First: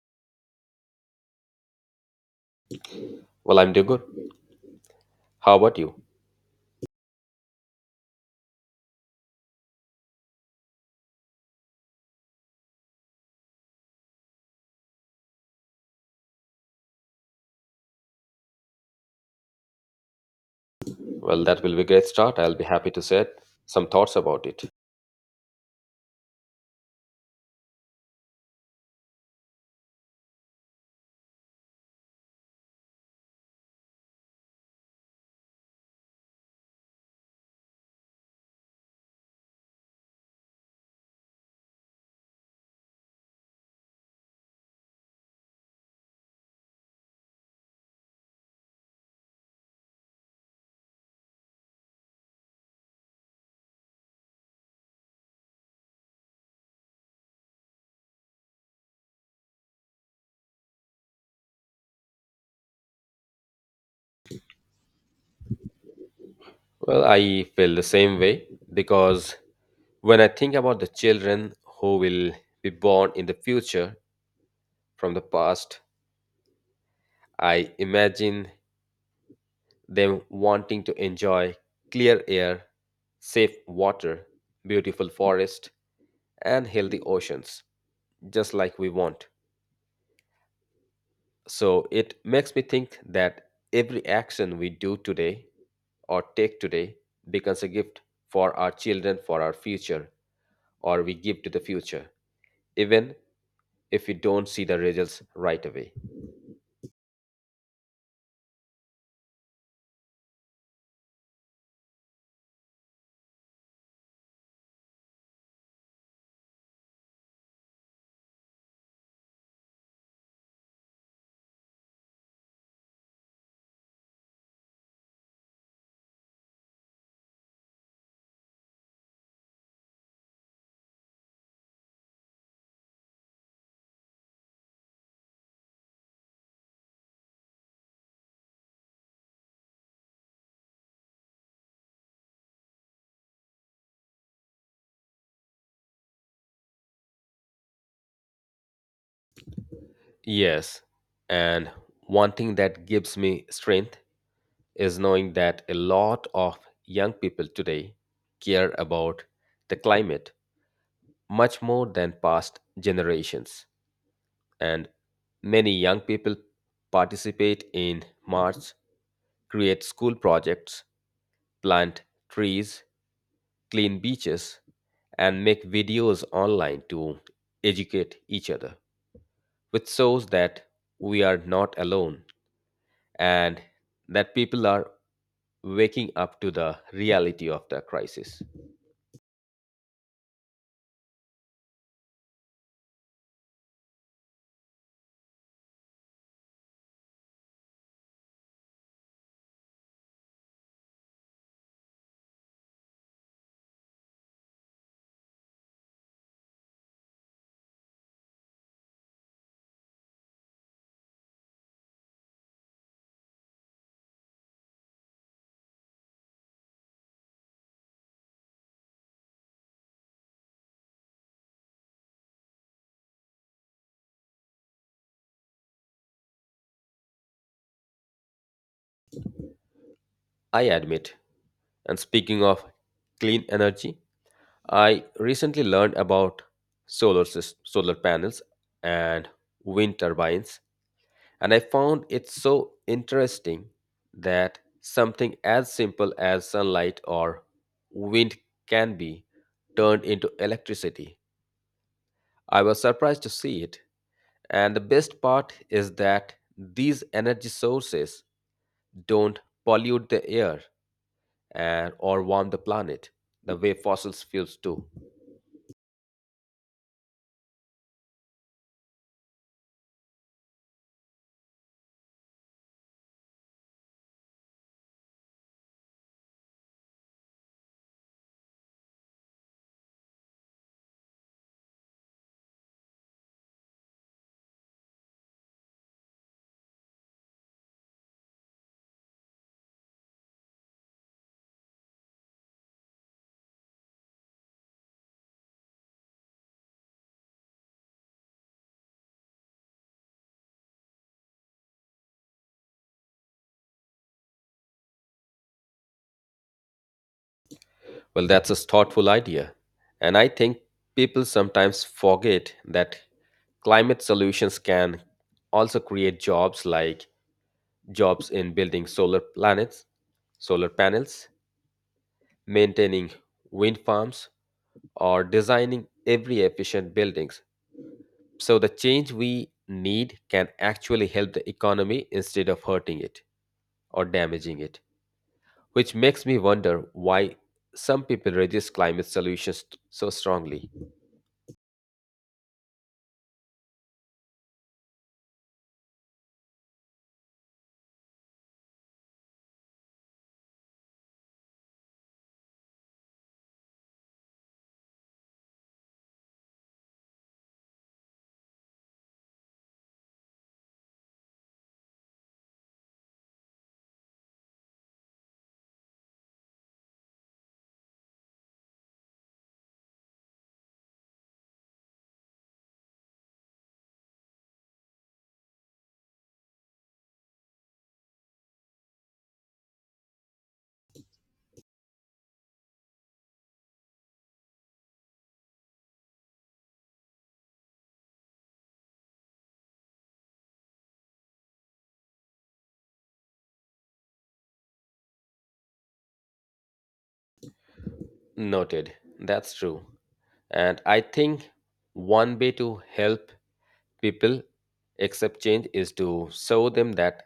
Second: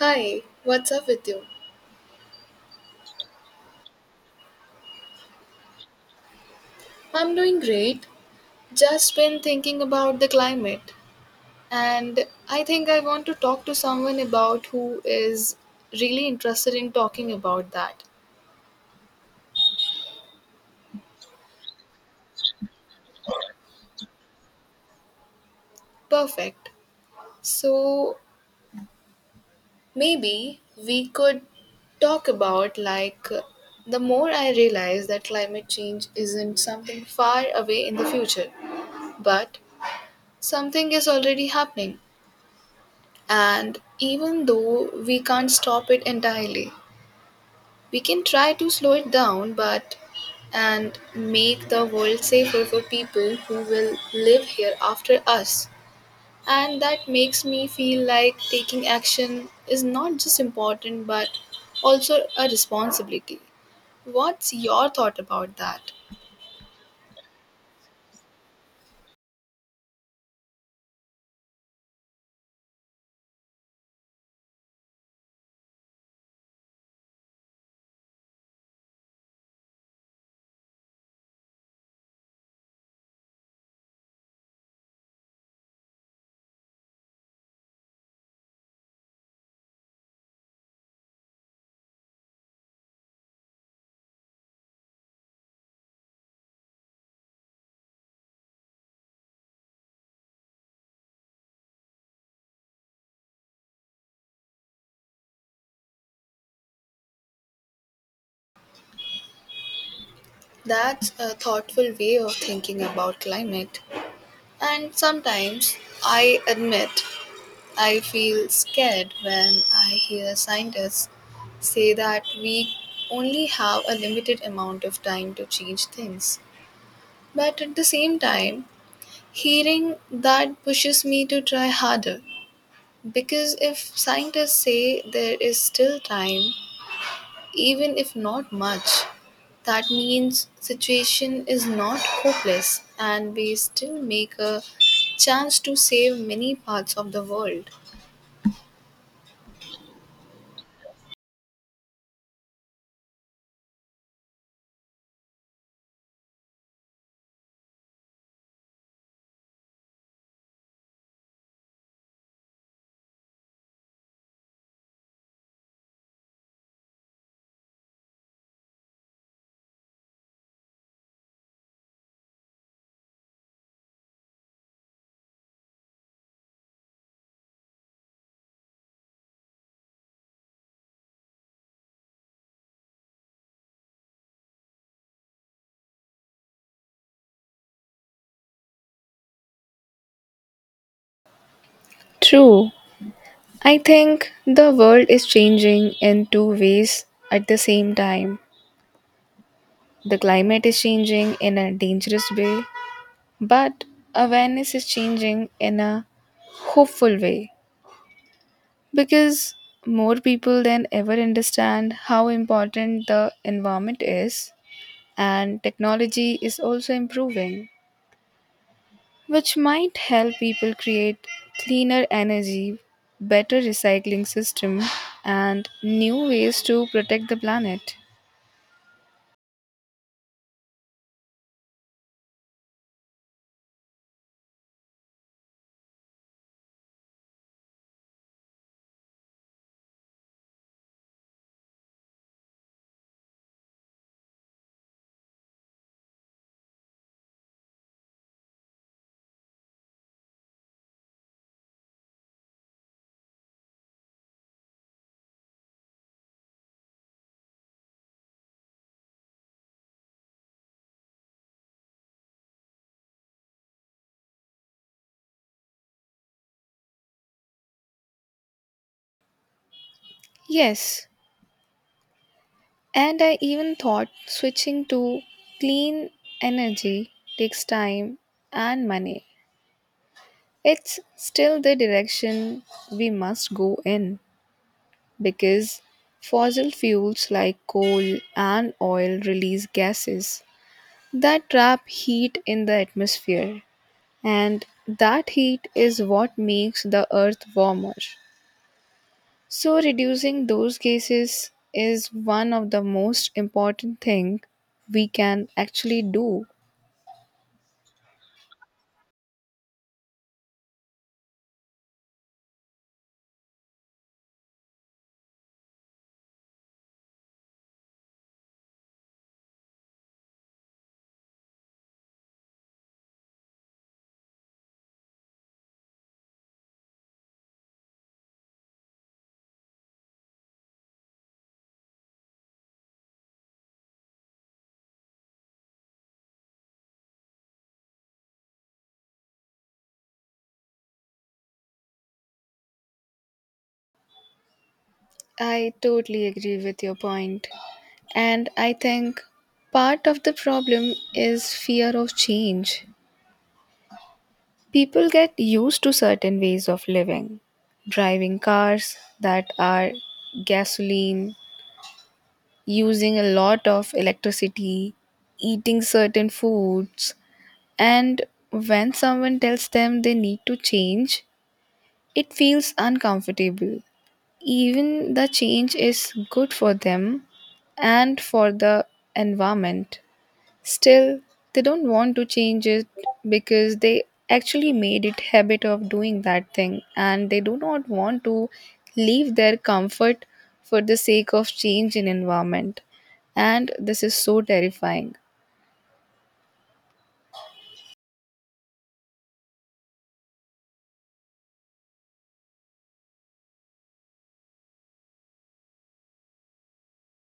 Hi, what's up with you? Well, I'm doing good. How about you? I'm doing great. Just been thinking about the climate, and I think I want to talk to someone about who is really interested in talking about that. Well, that will be a great start. I'll be happy to share some thoughts about it. Perfect. So maybe we could talk about like The more I realize that climate change isn't something far away in the future, but something is already happening. And even though we can't stop it entirely, we can try to slow it down, but and make the world safer for people who will live here after us, and that makes me feel like taking action is not just important but also a responsibility. What's your thought about that? Well, I feel the same way because when I think about the children who will be born in the future from the past, I imagine them wanting to enjoy clear air, safe water, beautiful forest, and healthy oceans, just like we want. So it makes me think that every action we do today or take today becomes a gift for our children, for our future, or we give to the future, even if we don't see the results right away. That's a thoughtful way of thinking about climate. And sometimes i admit I feel scared when I hear scientists say that we only have a limited amount of time to change things. But at the same time, hearing that pushes me to try harder. Because if scientists say there is still time, even if not much, that means situation is not hopeless and we still make a chance to save many parts of the world. Yes, and one thing that gives me strength is knowing that a lot of young people today care about the climate much more than past generations. And many young people participate in march, create school projects, plant trees, clean beaches, and make videos online to educate each other, which shows that we are not alone and that people are waking up to the reality of the crisis. True. I think the world is changing in two ways at the same time. The climate is changing in a dangerous way, but awareness is changing in a hopeful way, because more people than ever understand how important the environment is, and technology is also improving, which might help people create cleaner energy, better recycling system, and new ways to protect the planet. I admit, and speaking of clean energy, I recently learned about solar panels and wind turbines, and I found it so interesting that something as simple as sunlight or wind can be turned into electricity. I was surprised to see it, and the best part is that these energy sources don't pollute the air and or warm the planet the way fossil fuels do. Yes, and I even thought switching to clean energy takes time and money. It's still the direction we must go in, because fossil fuels like coal and oil release gases that trap heat in the atmosphere, and that heat is what makes the earth warmer. So reducing those cases is one of the most important thing we can actually do. Well, that's a thoughtful idea. And I think people sometimes forget that climate solutions can also create jobs like jobs in building solar planets, solar panels, maintaining wind farms, or designing every efficient buildings. So the change we need can actually help the economy instead of hurting it or damaging it, which makes me wonder why some people resist climate solutions so strongly. I totally agree with your point. And I think part of the problem is fear of change. People get used to certain ways of living, driving cars that are gasoline, using a lot of electricity, eating certain foods, and when someone tells them they need to change, it feels uncomfortable. Even the change is good for them and for the environment. Still, they don't want to change it because they actually made it habit of doing that thing and they do not want to leave their comfort for the sake of change in environment, and this is so terrifying. Noted. That's true. And I think one way to help people accept change is to show them that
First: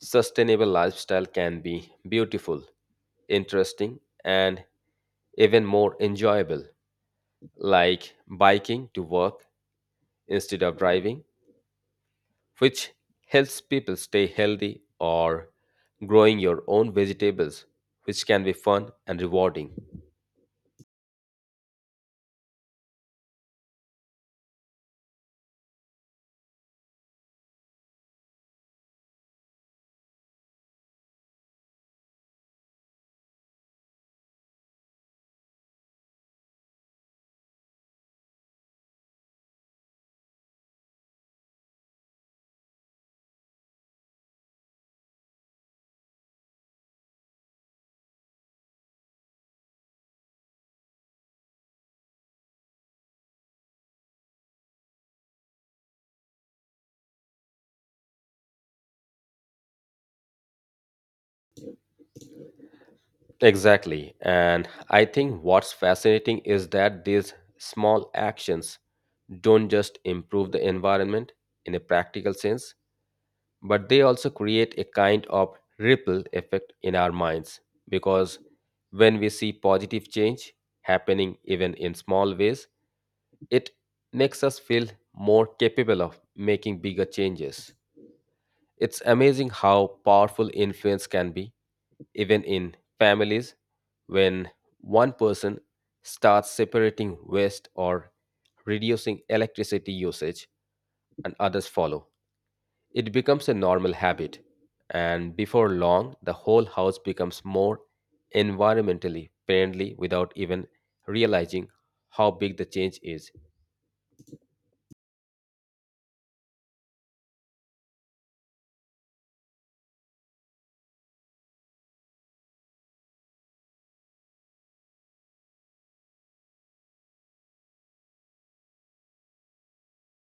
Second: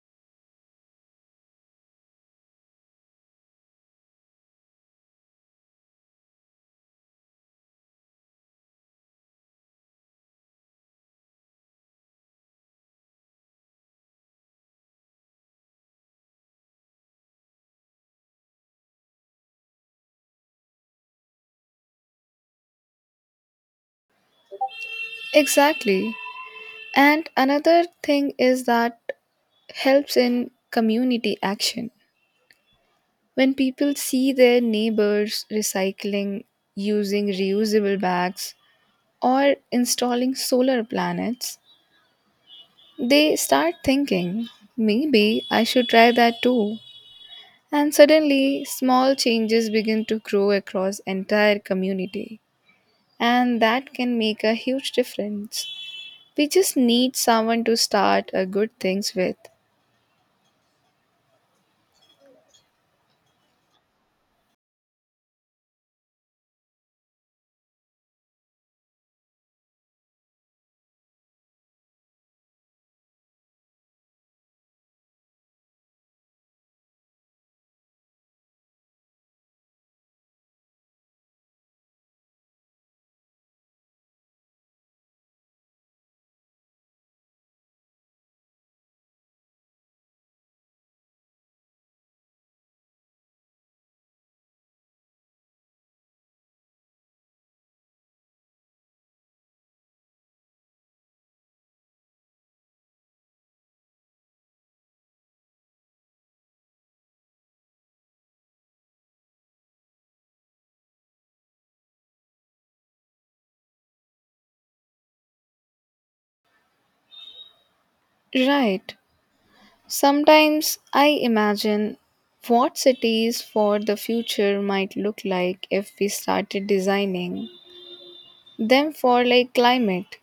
sustainable lifestyle can be beautiful, interesting, and even more enjoyable, like biking to work instead of driving, which helps people stay healthy, or growing your own vegetables, which can be fun and rewarding. Exactly. And another thing is that helps in community action. When people see their neighbors recycling, using reusable bags, or installing solar planets, they start thinking, maybe I should try that too. And suddenly, small changes begin to grow across entire community. And that can make a huge difference. We just need someone to start a good things with. Exactly. And I think what's fascinating is that these small actions don't just improve the environment in a practical sense, but they also create a kind of ripple effect in our minds. Because when we see positive change happening even in small ways, it makes us feel more capable of making bigger changes. It's amazing how powerful influence can be, even in families, when one person starts separating waste or reducing electricity usage and others follow, it becomes a normal habit, and before long the whole house becomes more environmentally friendly without even realizing how big the change is. Right. Sometimes I imagine what cities for the future might look like if we started designing them for like climate.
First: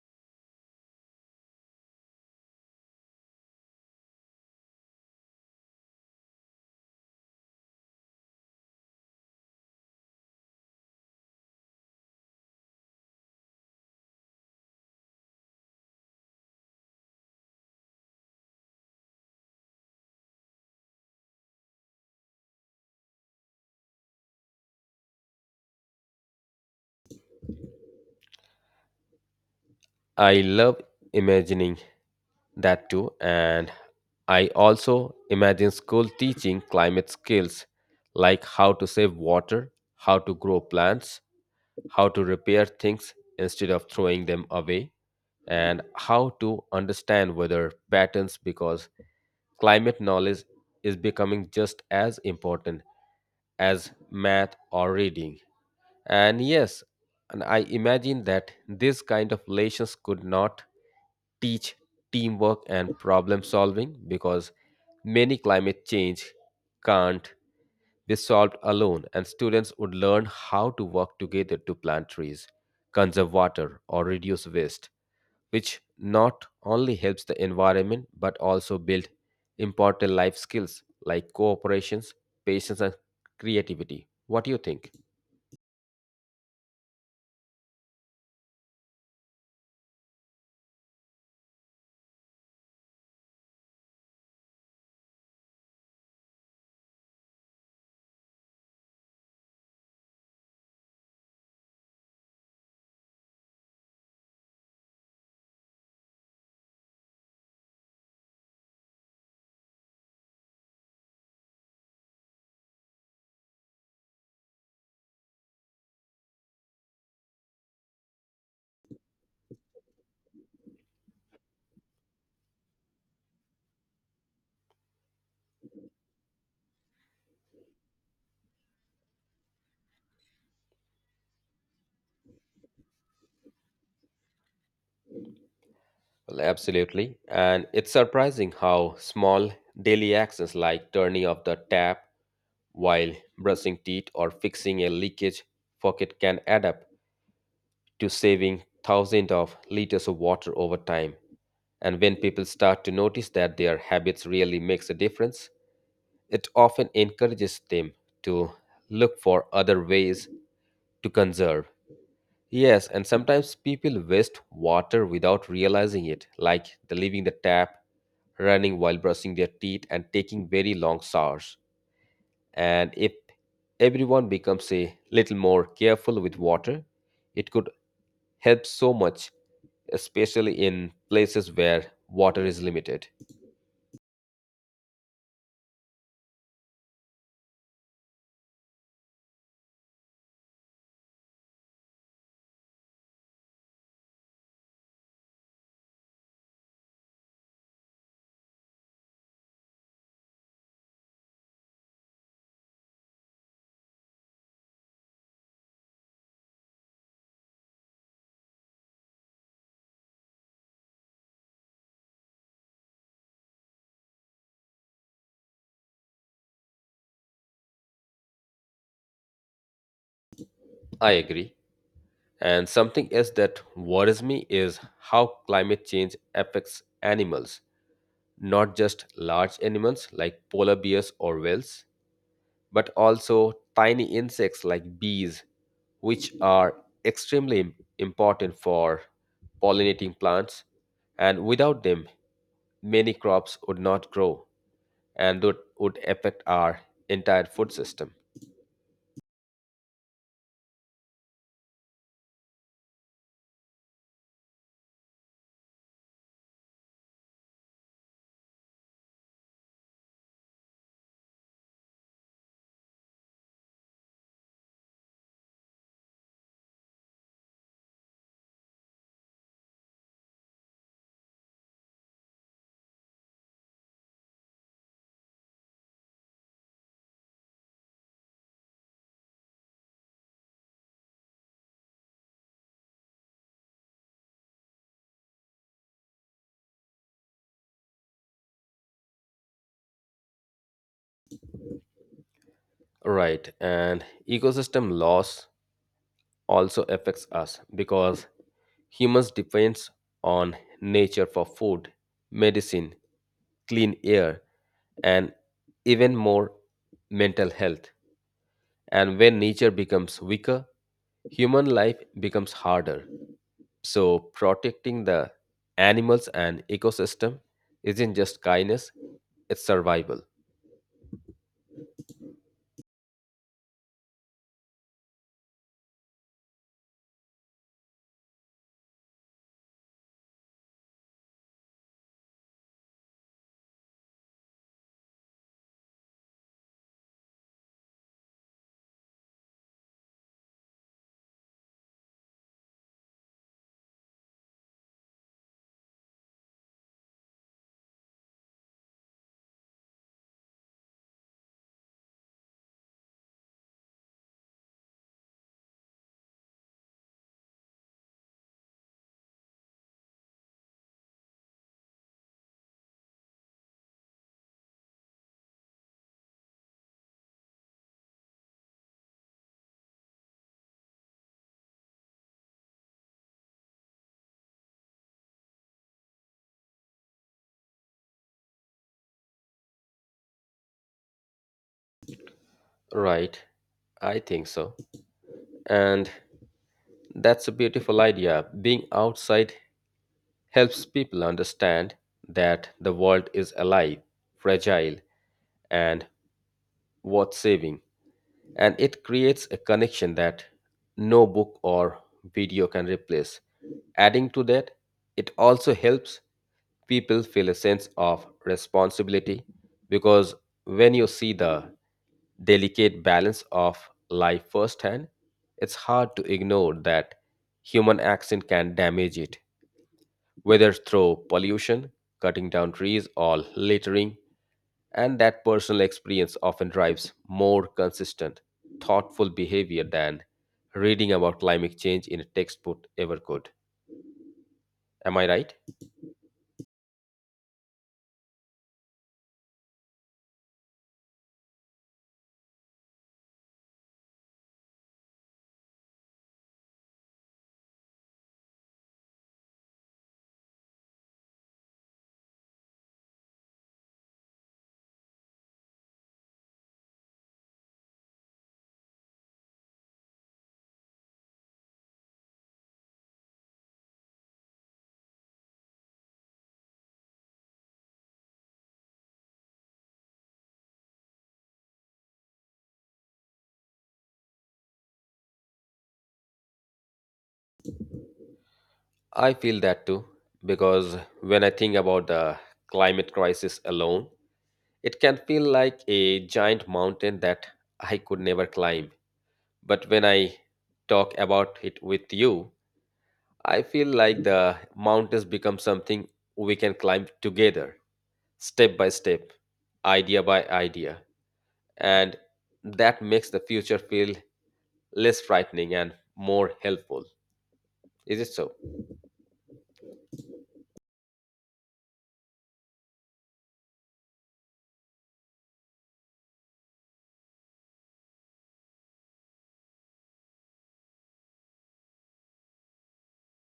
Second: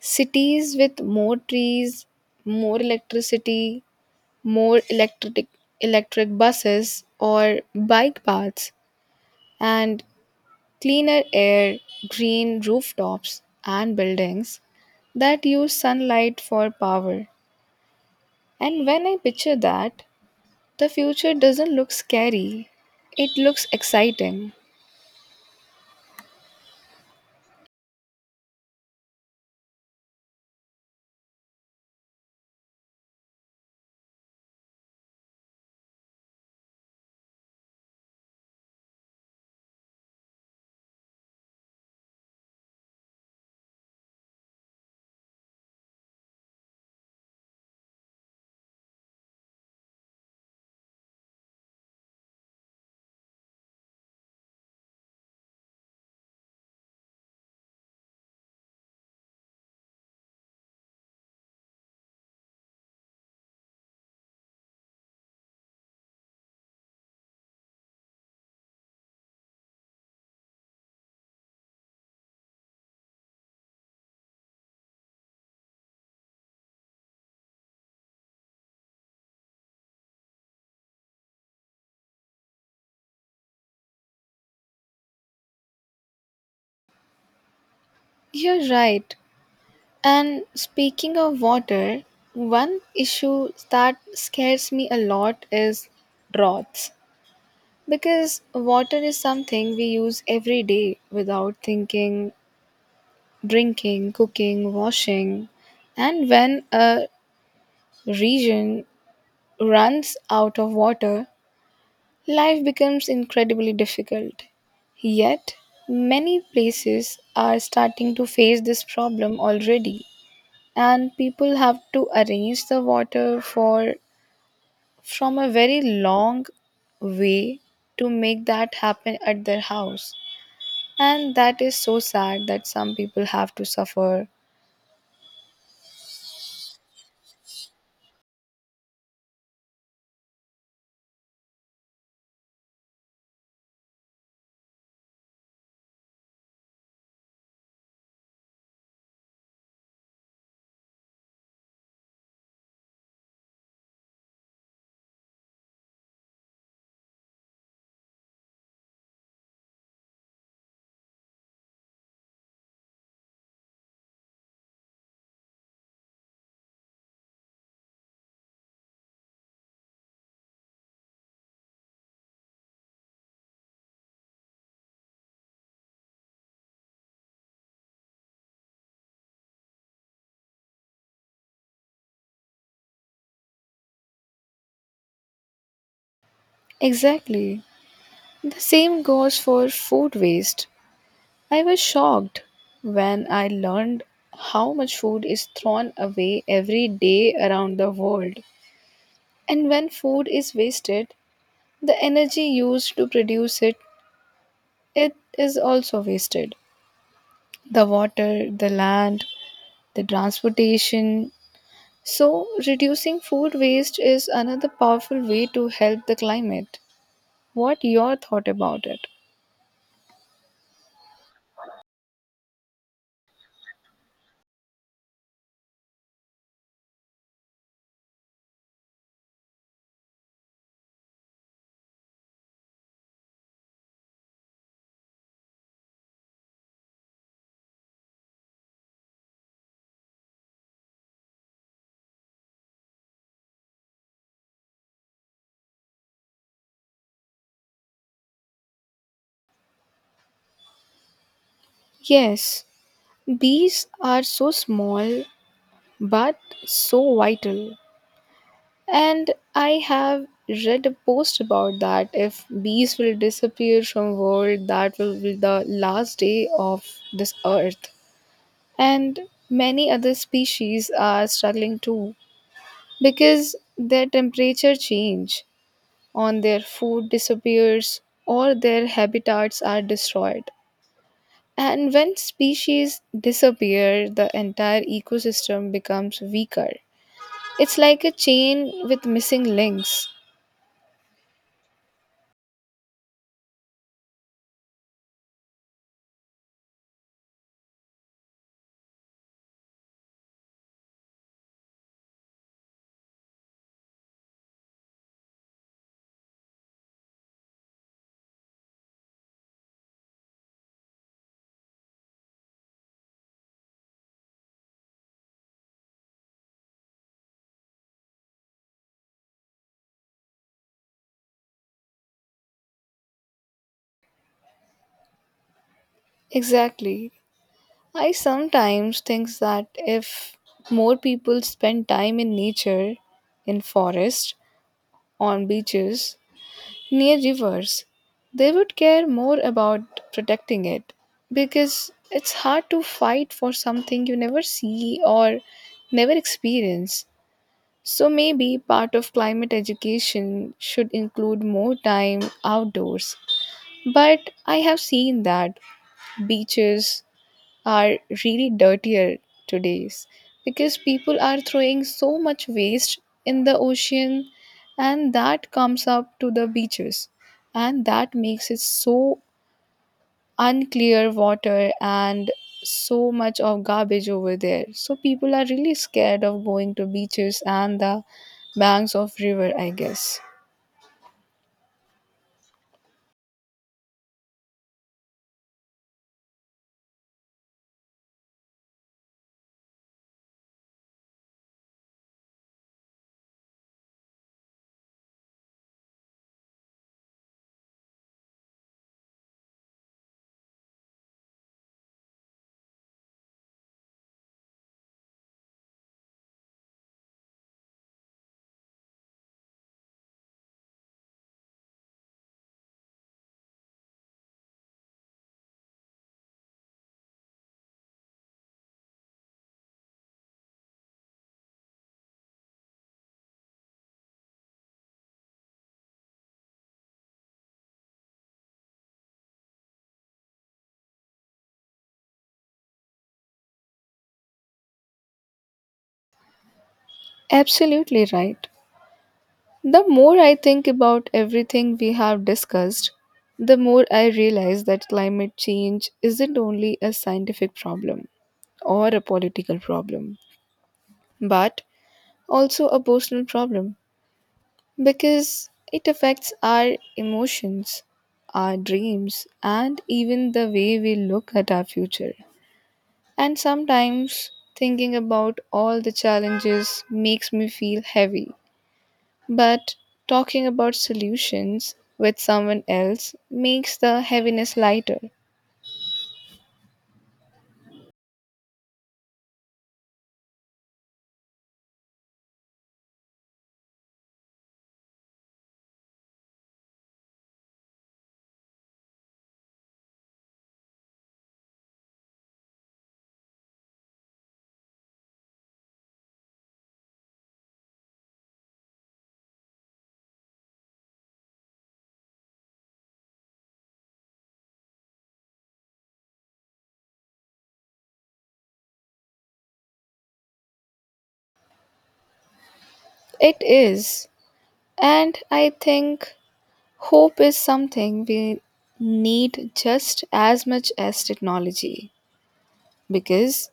Cities with more trees, more electricity, more electric buses or bike paths and cleaner air, green rooftops and buildings that use sunlight for power. And when I picture that, the future doesn't look scary, it looks exciting. I love imagining that too, and I also imagine school teaching climate skills like how to save water, how to grow plants, how to repair things instead of throwing them away, and how to understand weather patterns because climate knowledge is becoming just as important as math or reading. And yes, and I imagine that this kind of lessons could not teach teamwork and problem solving because many climate change can't be solved alone, and students would learn how to work together to plant trees, conserve water, or reduce waste, which not only helps the environment but also build important life skills like cooperations, patience, and creativity. What do you think? You're right. And speaking of water, one issue that scares me a lot is droughts. Because water is something we use every day without thinking, drinking, cooking, washing. And when a region runs out of water, life becomes incredibly difficult. Yet, many places are starting to face this problem already, and people have to arrange the water for from a very long way to make that happen at their house. And that is so sad that some people have to suffer. Well, absolutely. And it's surprising how small daily actions like turning off the tap while brushing teeth or fixing a leakage pocket can add up to saving thousands of liters of water over time. And when people start to notice that their habits really makes a difference, it often encourages them to look for other ways to conserve. Yes, and sometimes people waste water without realizing it, like the leaving the tap running while brushing their teeth and taking very long showers. And if everyone becomes a little more careful with water, it could help so much, especially in places where water is limited. Exactly. The same goes for food waste. I was shocked when I learned how much food is thrown away every day around the world. And when food is wasted, the energy used to produce it, it is also wasted. The water, the land, the transportation. So reducing food waste is another powerful way to help the climate. What your thought about it? I agree. And something else that worries me is how climate change affects animals, not just large animals like polar bears or whales, but also tiny insects like bees, which are extremely important for pollinating plants. And without them, many crops would not grow and would affect our entire food system. Yes, bees are so small but so vital. And I have read a post about that. If bees will disappear from world, that will be the last day of this earth. And many other species are struggling too because their temperature change on their food disappears or their habitats are destroyed. And when species disappear, the entire ecosystem becomes weaker. It's like a chain with missing links. Right. And ecosystem loss also affects us because humans depends on nature for food, medicine, clean air, and even more mental health. And when nature becomes weaker, human life becomes harder. So, protecting the animals and ecosystem isn't just kindness, it's survival. Exactly. I sometimes think that if more people spend time in nature, in forests, on beaches, near rivers, they would care more about protecting it, because it's hard to fight for something you never see or never experience. So maybe part of climate education should include more time outdoors. But I have seen that beaches are really dirtier today's because people are throwing so much waste in the ocean, and that comes up to the beaches, and that makes it so unclear water and so much of garbage over there, so people are really scared of going to beaches and the banks of river, I guess. Right, I think so. And that's a beautiful idea. Being outside helps people understand that the world is alive, fragile, and worth saving. And it creates a connection that no book or video can replace. Adding to that, it also helps people feel a sense of responsibility because when you see the delicate balance of life firsthand, it's hard to ignore that human action can damage it, whether through pollution, cutting down trees, or littering. And that personal experience often drives more consistent, thoughtful behavior than reading about climate change in a textbook ever could. Am I right? Absolutely right. The more I think about everything we have discussed, the more I realize that climate change isn't only a scientific problem or a political problem, but also a personal problem, because it affects our emotions, our dreams, and even the way we look at our future. And sometimes thinking about all the challenges makes me feel heavy, but talking about solutions with someone else makes the heaviness lighter. I feel that too, because when I think about the climate crisis alone, it can feel like a giant mountain that I could never climb. But when I talk about it with you, I feel like the mountains become something we can climb together. Step by step, idea by idea. And that makes the future feel less frightening and more helpful. Is it so? It is. And I think hope is something we need just as much as technology. Because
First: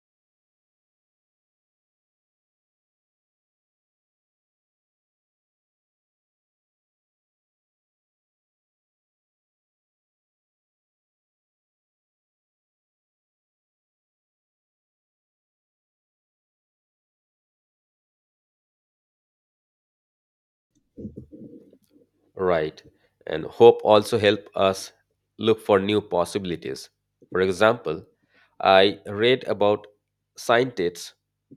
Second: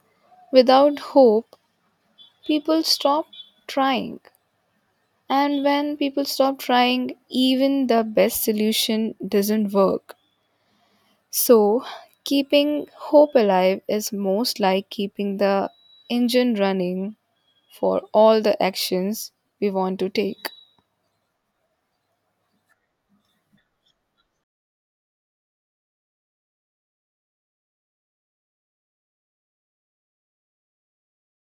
without hope, people stop trying. And when people stop trying, even the best solution doesn't work. So, keeping hope alive is most like keeping the engine running for all the actions we want to take. Right. And hope also help us look for new possibilities. For example, I read about scientists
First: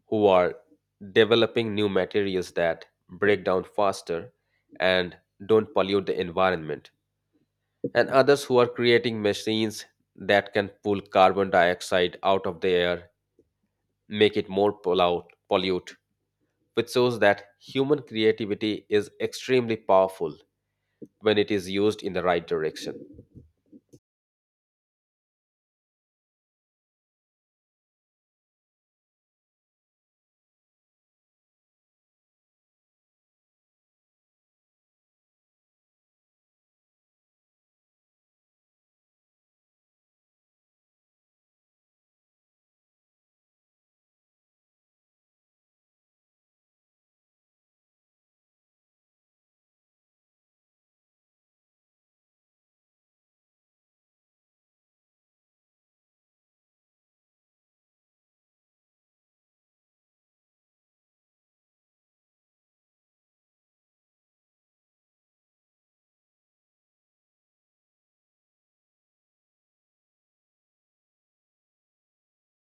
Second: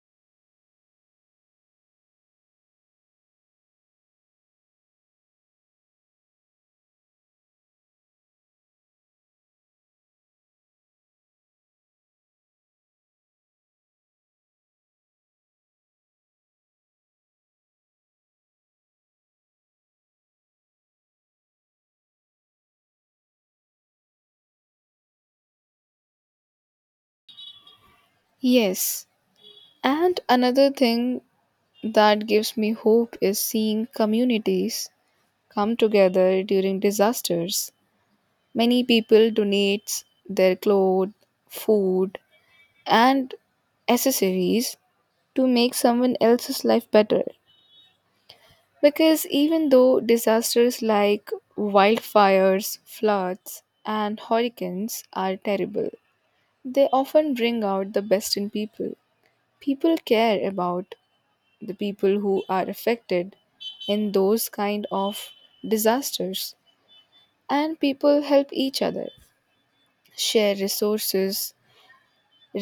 who are developing new materials that break down faster and don't pollute the environment. And others who are creating machines that can pull carbon dioxide out of the air, make it more pollute, which shows that human creativity is extremely powerful when it is used in the right direction. Yes, and another thing that gives me hope is seeing communities come together during disasters. Many people donate their clothes, food, and accessories to make someone else's life better. Because even though disasters like wildfires, floods, and hurricanes are terrible, they often bring out the best in people. People care about the people who are affected in those kind of disasters, and people help each other, share resources,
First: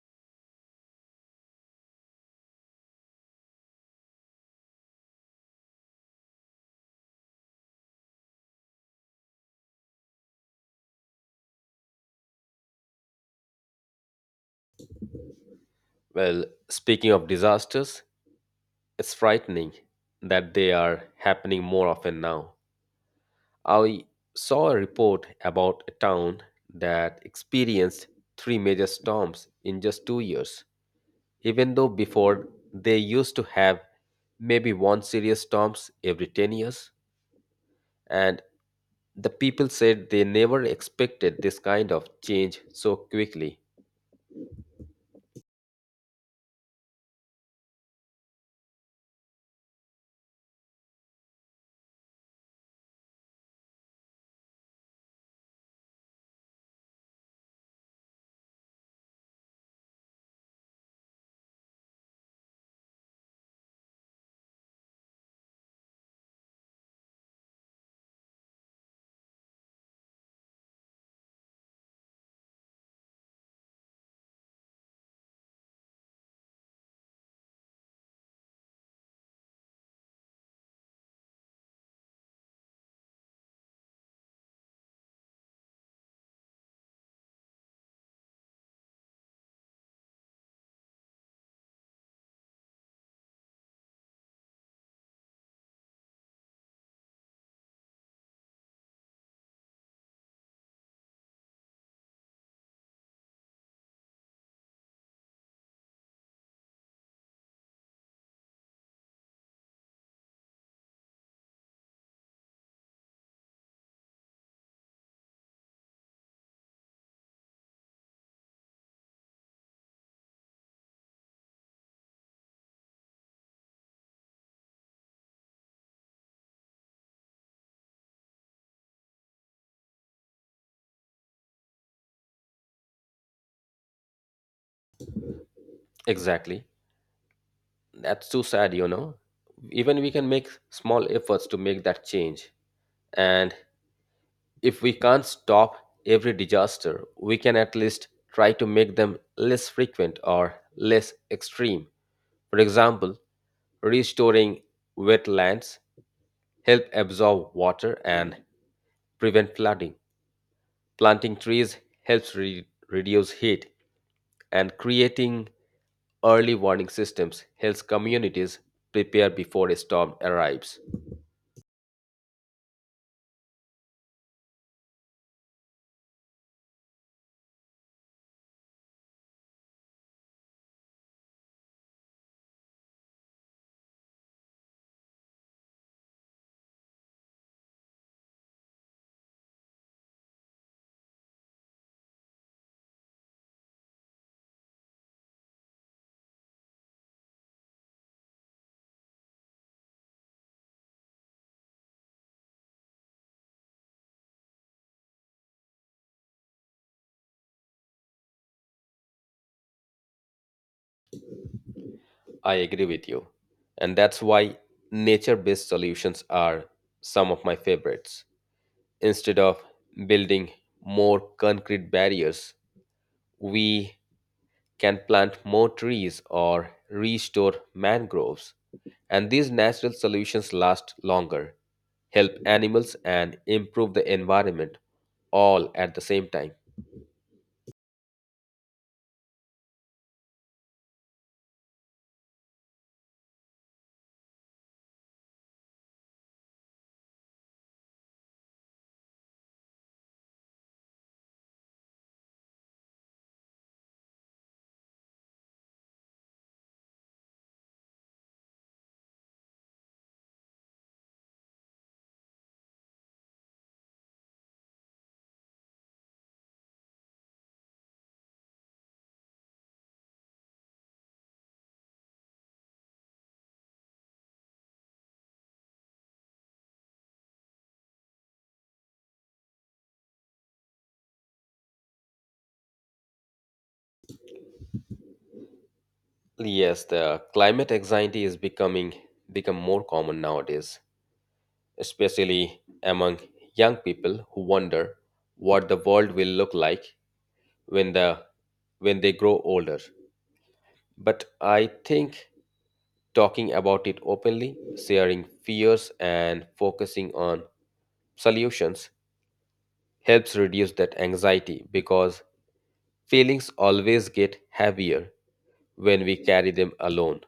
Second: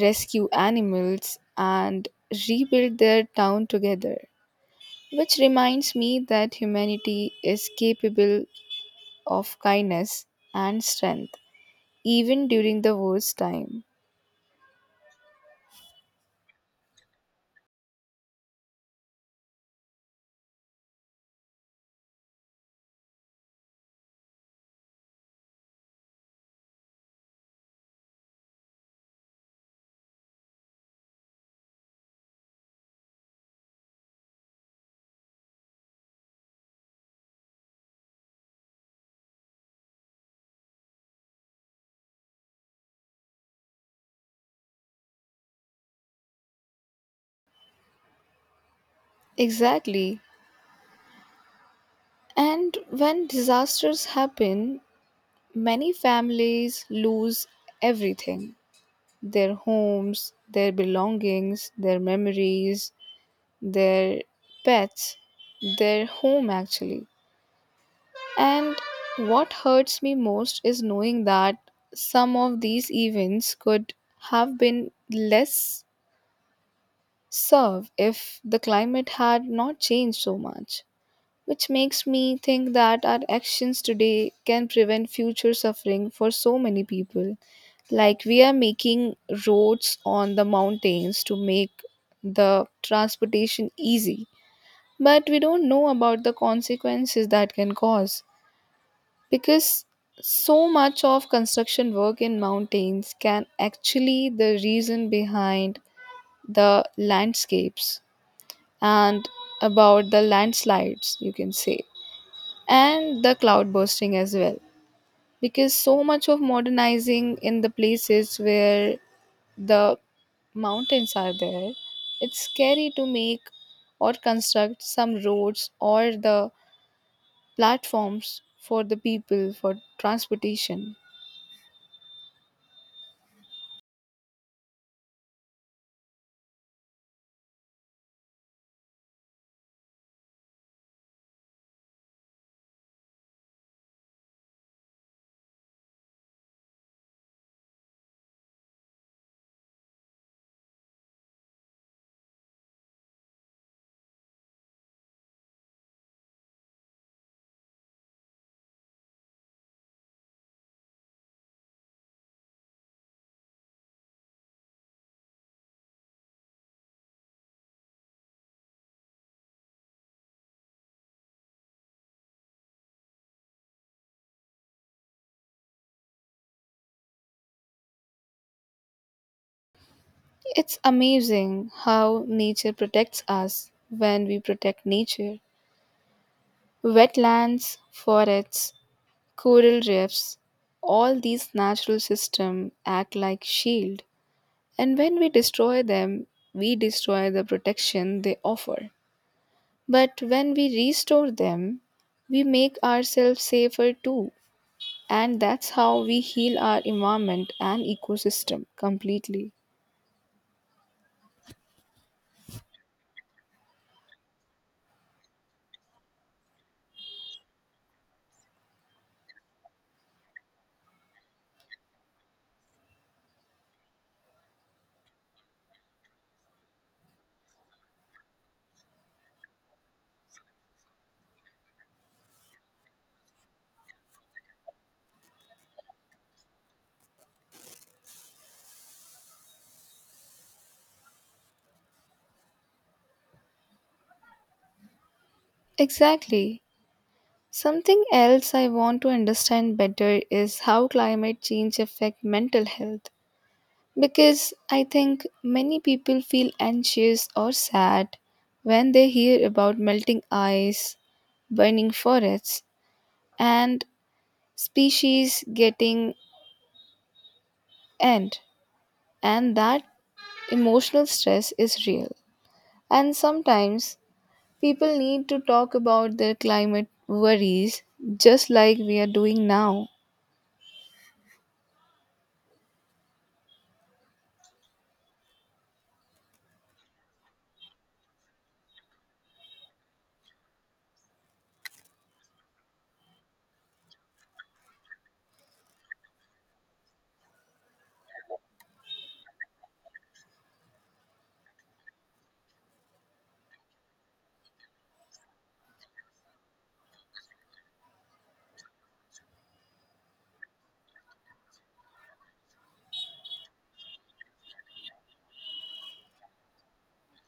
rescue animals, and rebuild their town together, which reminds me that humanity is capable of kindness and strength even during the worst time. Well, speaking of disasters, it's frightening that they are happening more often now. I saw a report about a town that experienced three major storms in just 2 years, even though before they used to have maybe one serious storms every 10 years, and the people said they never expected this kind of change so quickly. Exactly. And when disasters happen, many families lose everything, their homes, their belongings, their memories, their pets, their home actually. And what hurts me most is knowing that some of these events could have been less served if the climate had not changed so much, which makes me think that our actions today can prevent future suffering for so many people. Like we are making roads on the mountains to make the transportation easy, but we don't know about the consequences that can cause, because so much of construction work in mountains can actually the reason behind the landscapes and about the landslides you can say, and the cloud bursting as well, because so much of modernizing in the places where the mountains are there, it's scary to make or construct some roads or the platforms for the people for transportation. Exactly, that's too sad, you know. Even we can make small efforts to make that change, and if we can't stop every disaster, we can at least try to make them less frequent or less extreme. For example, restoring wetlands help absorb water and prevent flooding. Planting trees helps reduce heat, and creating early warning systems helps communities prepare before a storm arrives. It's amazing how nature protects us when we protect nature. Wetlands, forests, coral reefs, all these natural systems act like shield. And when we destroy them, we destroy the protection they offer. But when we restore them, we make ourselves safer too. And that's how we heal our environment and ecosystem completely. I agree with you. And that's why nature based solutions are some of my favorites. Instead of building more concrete barriers, we can plant more trees or restore mangroves. And these natural solutions last longer, help animals, and improve the environment all at the same time. Exactly. Something else I want to understand better is how climate change affect mental health, because I think many people feel anxious or sad when they hear about melting ice, burning forests and species getting end, and that emotional stress is real, and sometimes people need to talk about their climate worries, just like we are doing now. Yes, the climate anxiety is becoming become more common nowadays, especially among young people who wonder what the world will look like when the when they grow older. But I think talking about it openly, sharing fears, and focusing on solutions helps reduce that anxiety because feelings always get heavier when we carry them alone.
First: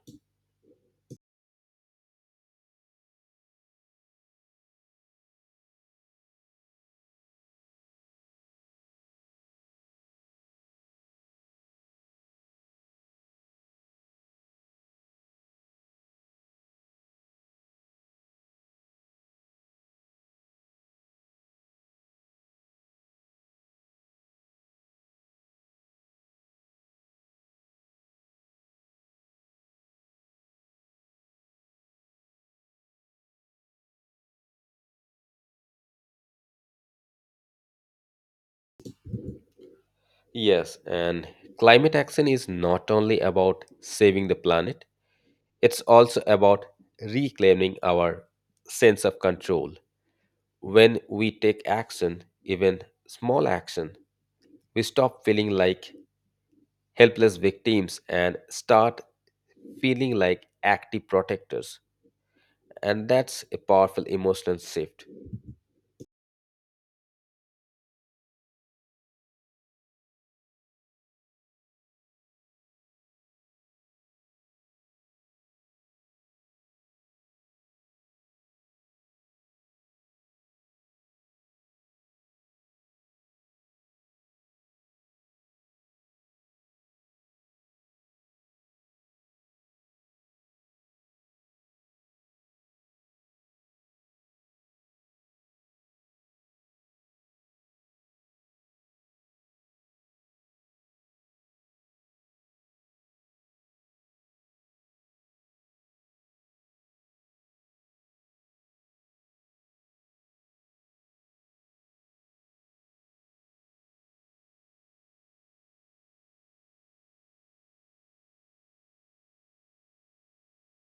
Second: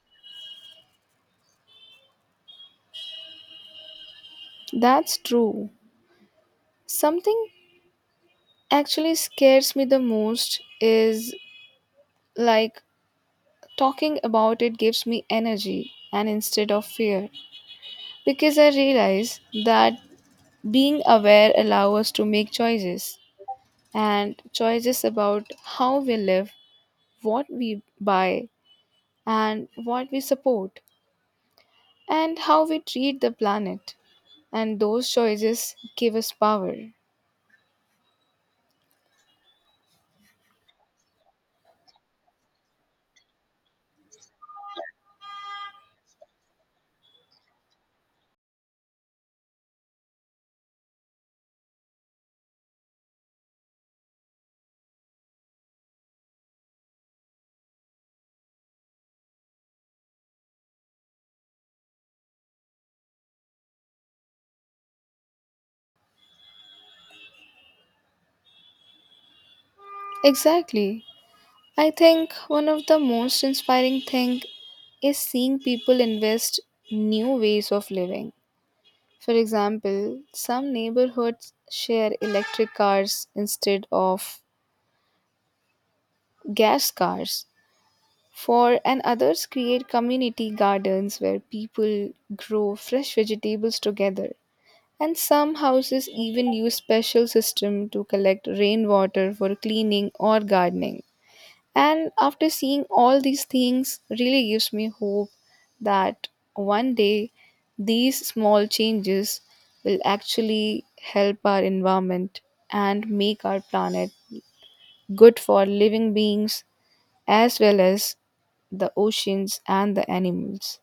That's true. Something actually scares me the most is like talking about it gives me energy and instead of fear, because I realize that being aware allows us to make choices, and choices about how we live, what we buy, and what we support, and how we treat the planet. And those choices give us power. Yes, and climate action is not only about saving the planet, it's also about reclaiming our sense of control. When we take action, even small action, we stop feeling like helpless victims and start feeling like active protectors. And that's a powerful emotional shift, Exactly. I think one of the most inspiring thing is seeing people invest new ways of living. For example, some neighborhoods share electric cars instead of gas cars. For And others create community gardens where people grow fresh vegetables together. And some houses even use special system to collect rainwater for cleaning or gardening. And after seeing all these things really gives me hope that one day these small changes will actually help our environment and make our planet good for living beings, as well as the oceans, and the animals.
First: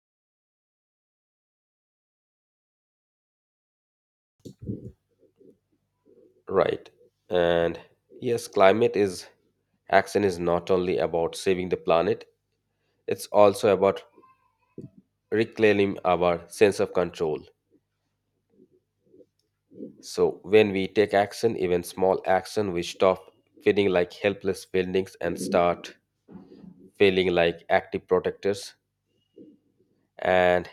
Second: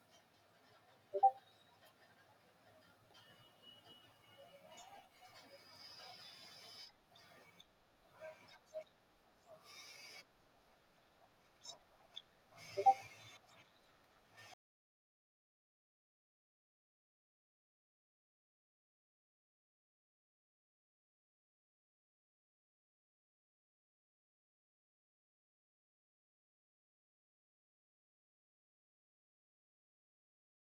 right? And yes, climate is action is not only about saving the planet, it's also about reclaiming our sense of control. So when we take action, even small action, we stop feeling like helpless feelings and start feeling like active protectors. And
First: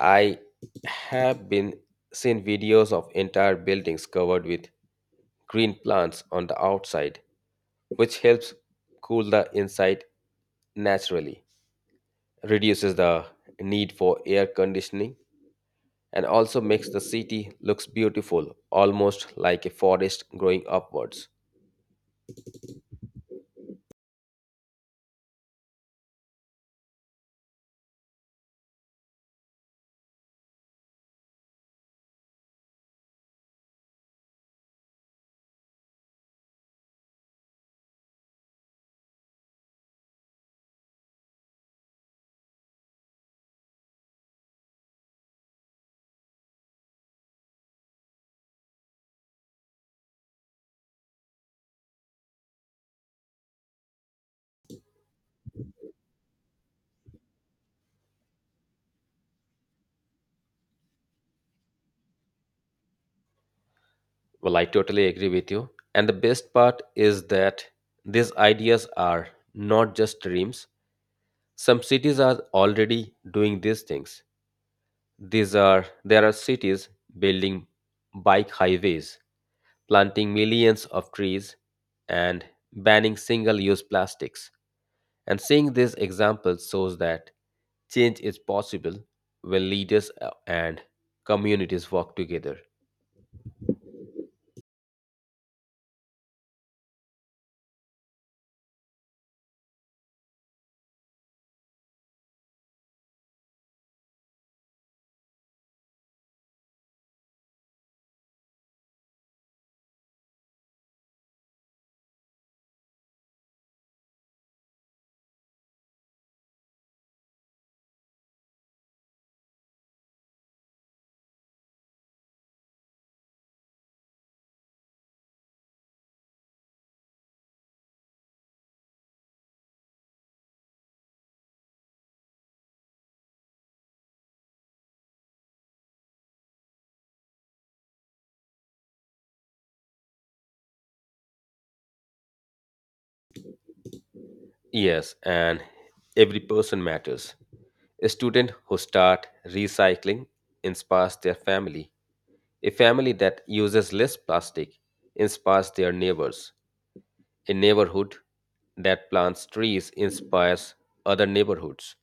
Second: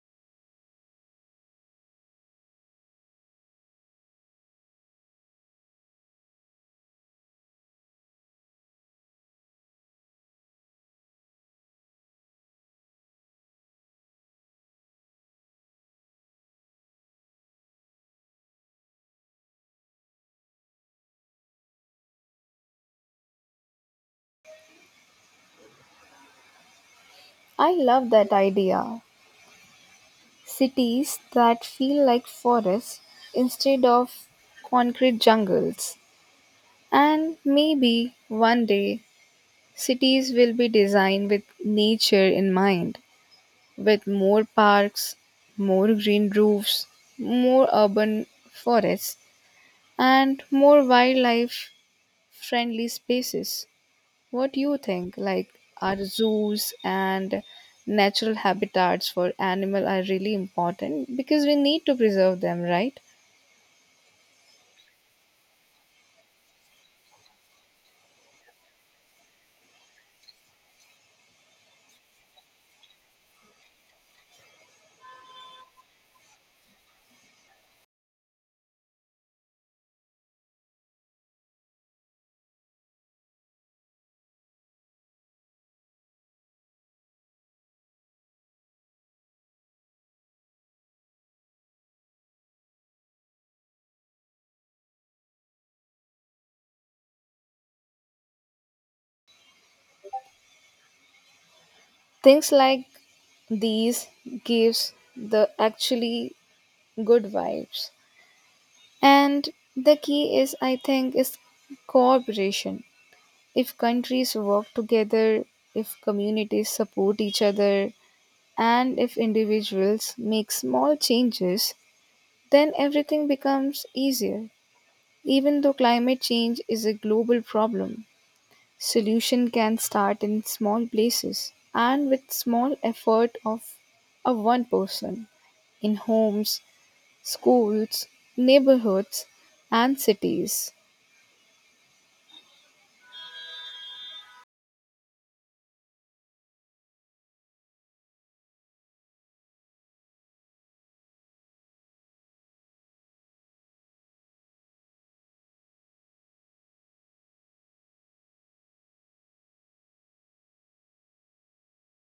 I have been seen videos of entire buildings covered with green plants on the outside, which helps cool the inside naturally, reduces the need for air conditioning, and also makes the city looks beautiful, almost like a forest growing upwards. I love that idea. Cities that feel like forests instead of concrete jungles. And maybe one day cities will be designed with nature in mind, with more parks, more green roofs, more urban forests, and more wildlife friendly spaces. What do you think? Like, are zoos and natural habitats for animal are really important because we need to preserve them, right? Well, I totally agree with you. And the best part is that these ideas are not just dreams. Some cities are already doing these things. These are, there are cities building bike highways, planting millions of trees, and banning single-use plastics. And seeing these examples shows that change is possible when leaders and communities work together. Things like these gives the actually good vibes. And the key is, I think, is cooperation. If countries work together, if communities support each other, and if individuals make small changes, then everything becomes easier. Even though climate change is a global problem, solution can start in small places and with small effort of a one person, in homes, schools, neighborhoods and cities. Yes, and every person matters. A student who start recycling inspires their family. A family that uses less plastic inspires their neighbors. A neighborhood that plants trees inspires other neighborhoods.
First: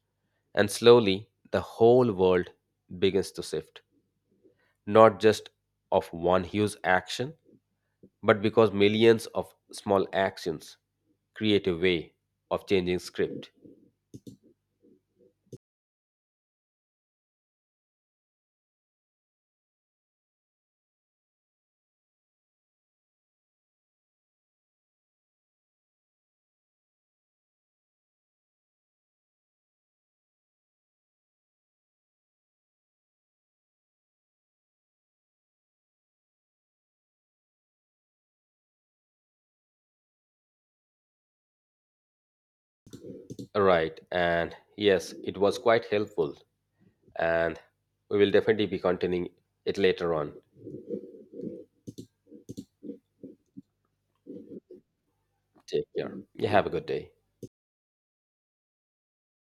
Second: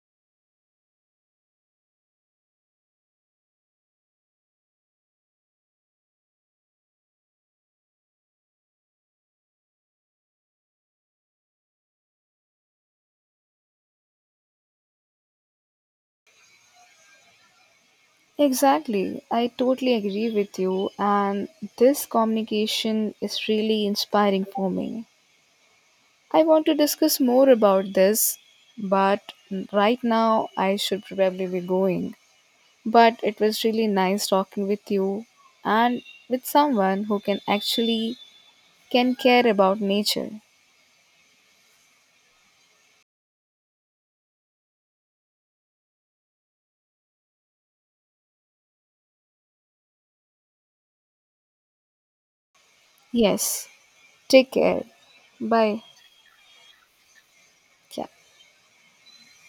And slowly, the whole world begins to shift, not just of one huge action, but because millions of small actions create a way of changing script. Exactly. I totally agree with you, and this communication is really inspiring for me. I want to discuss more about this, but right now I should probably be going. But it was really nice talking with you, and with someone who can actually can care about nature. Right, and yes, it was quite helpful, and we will definitely be continuing it later on. Yes. Take care. Bye. Take care. You have a good day. Yeah.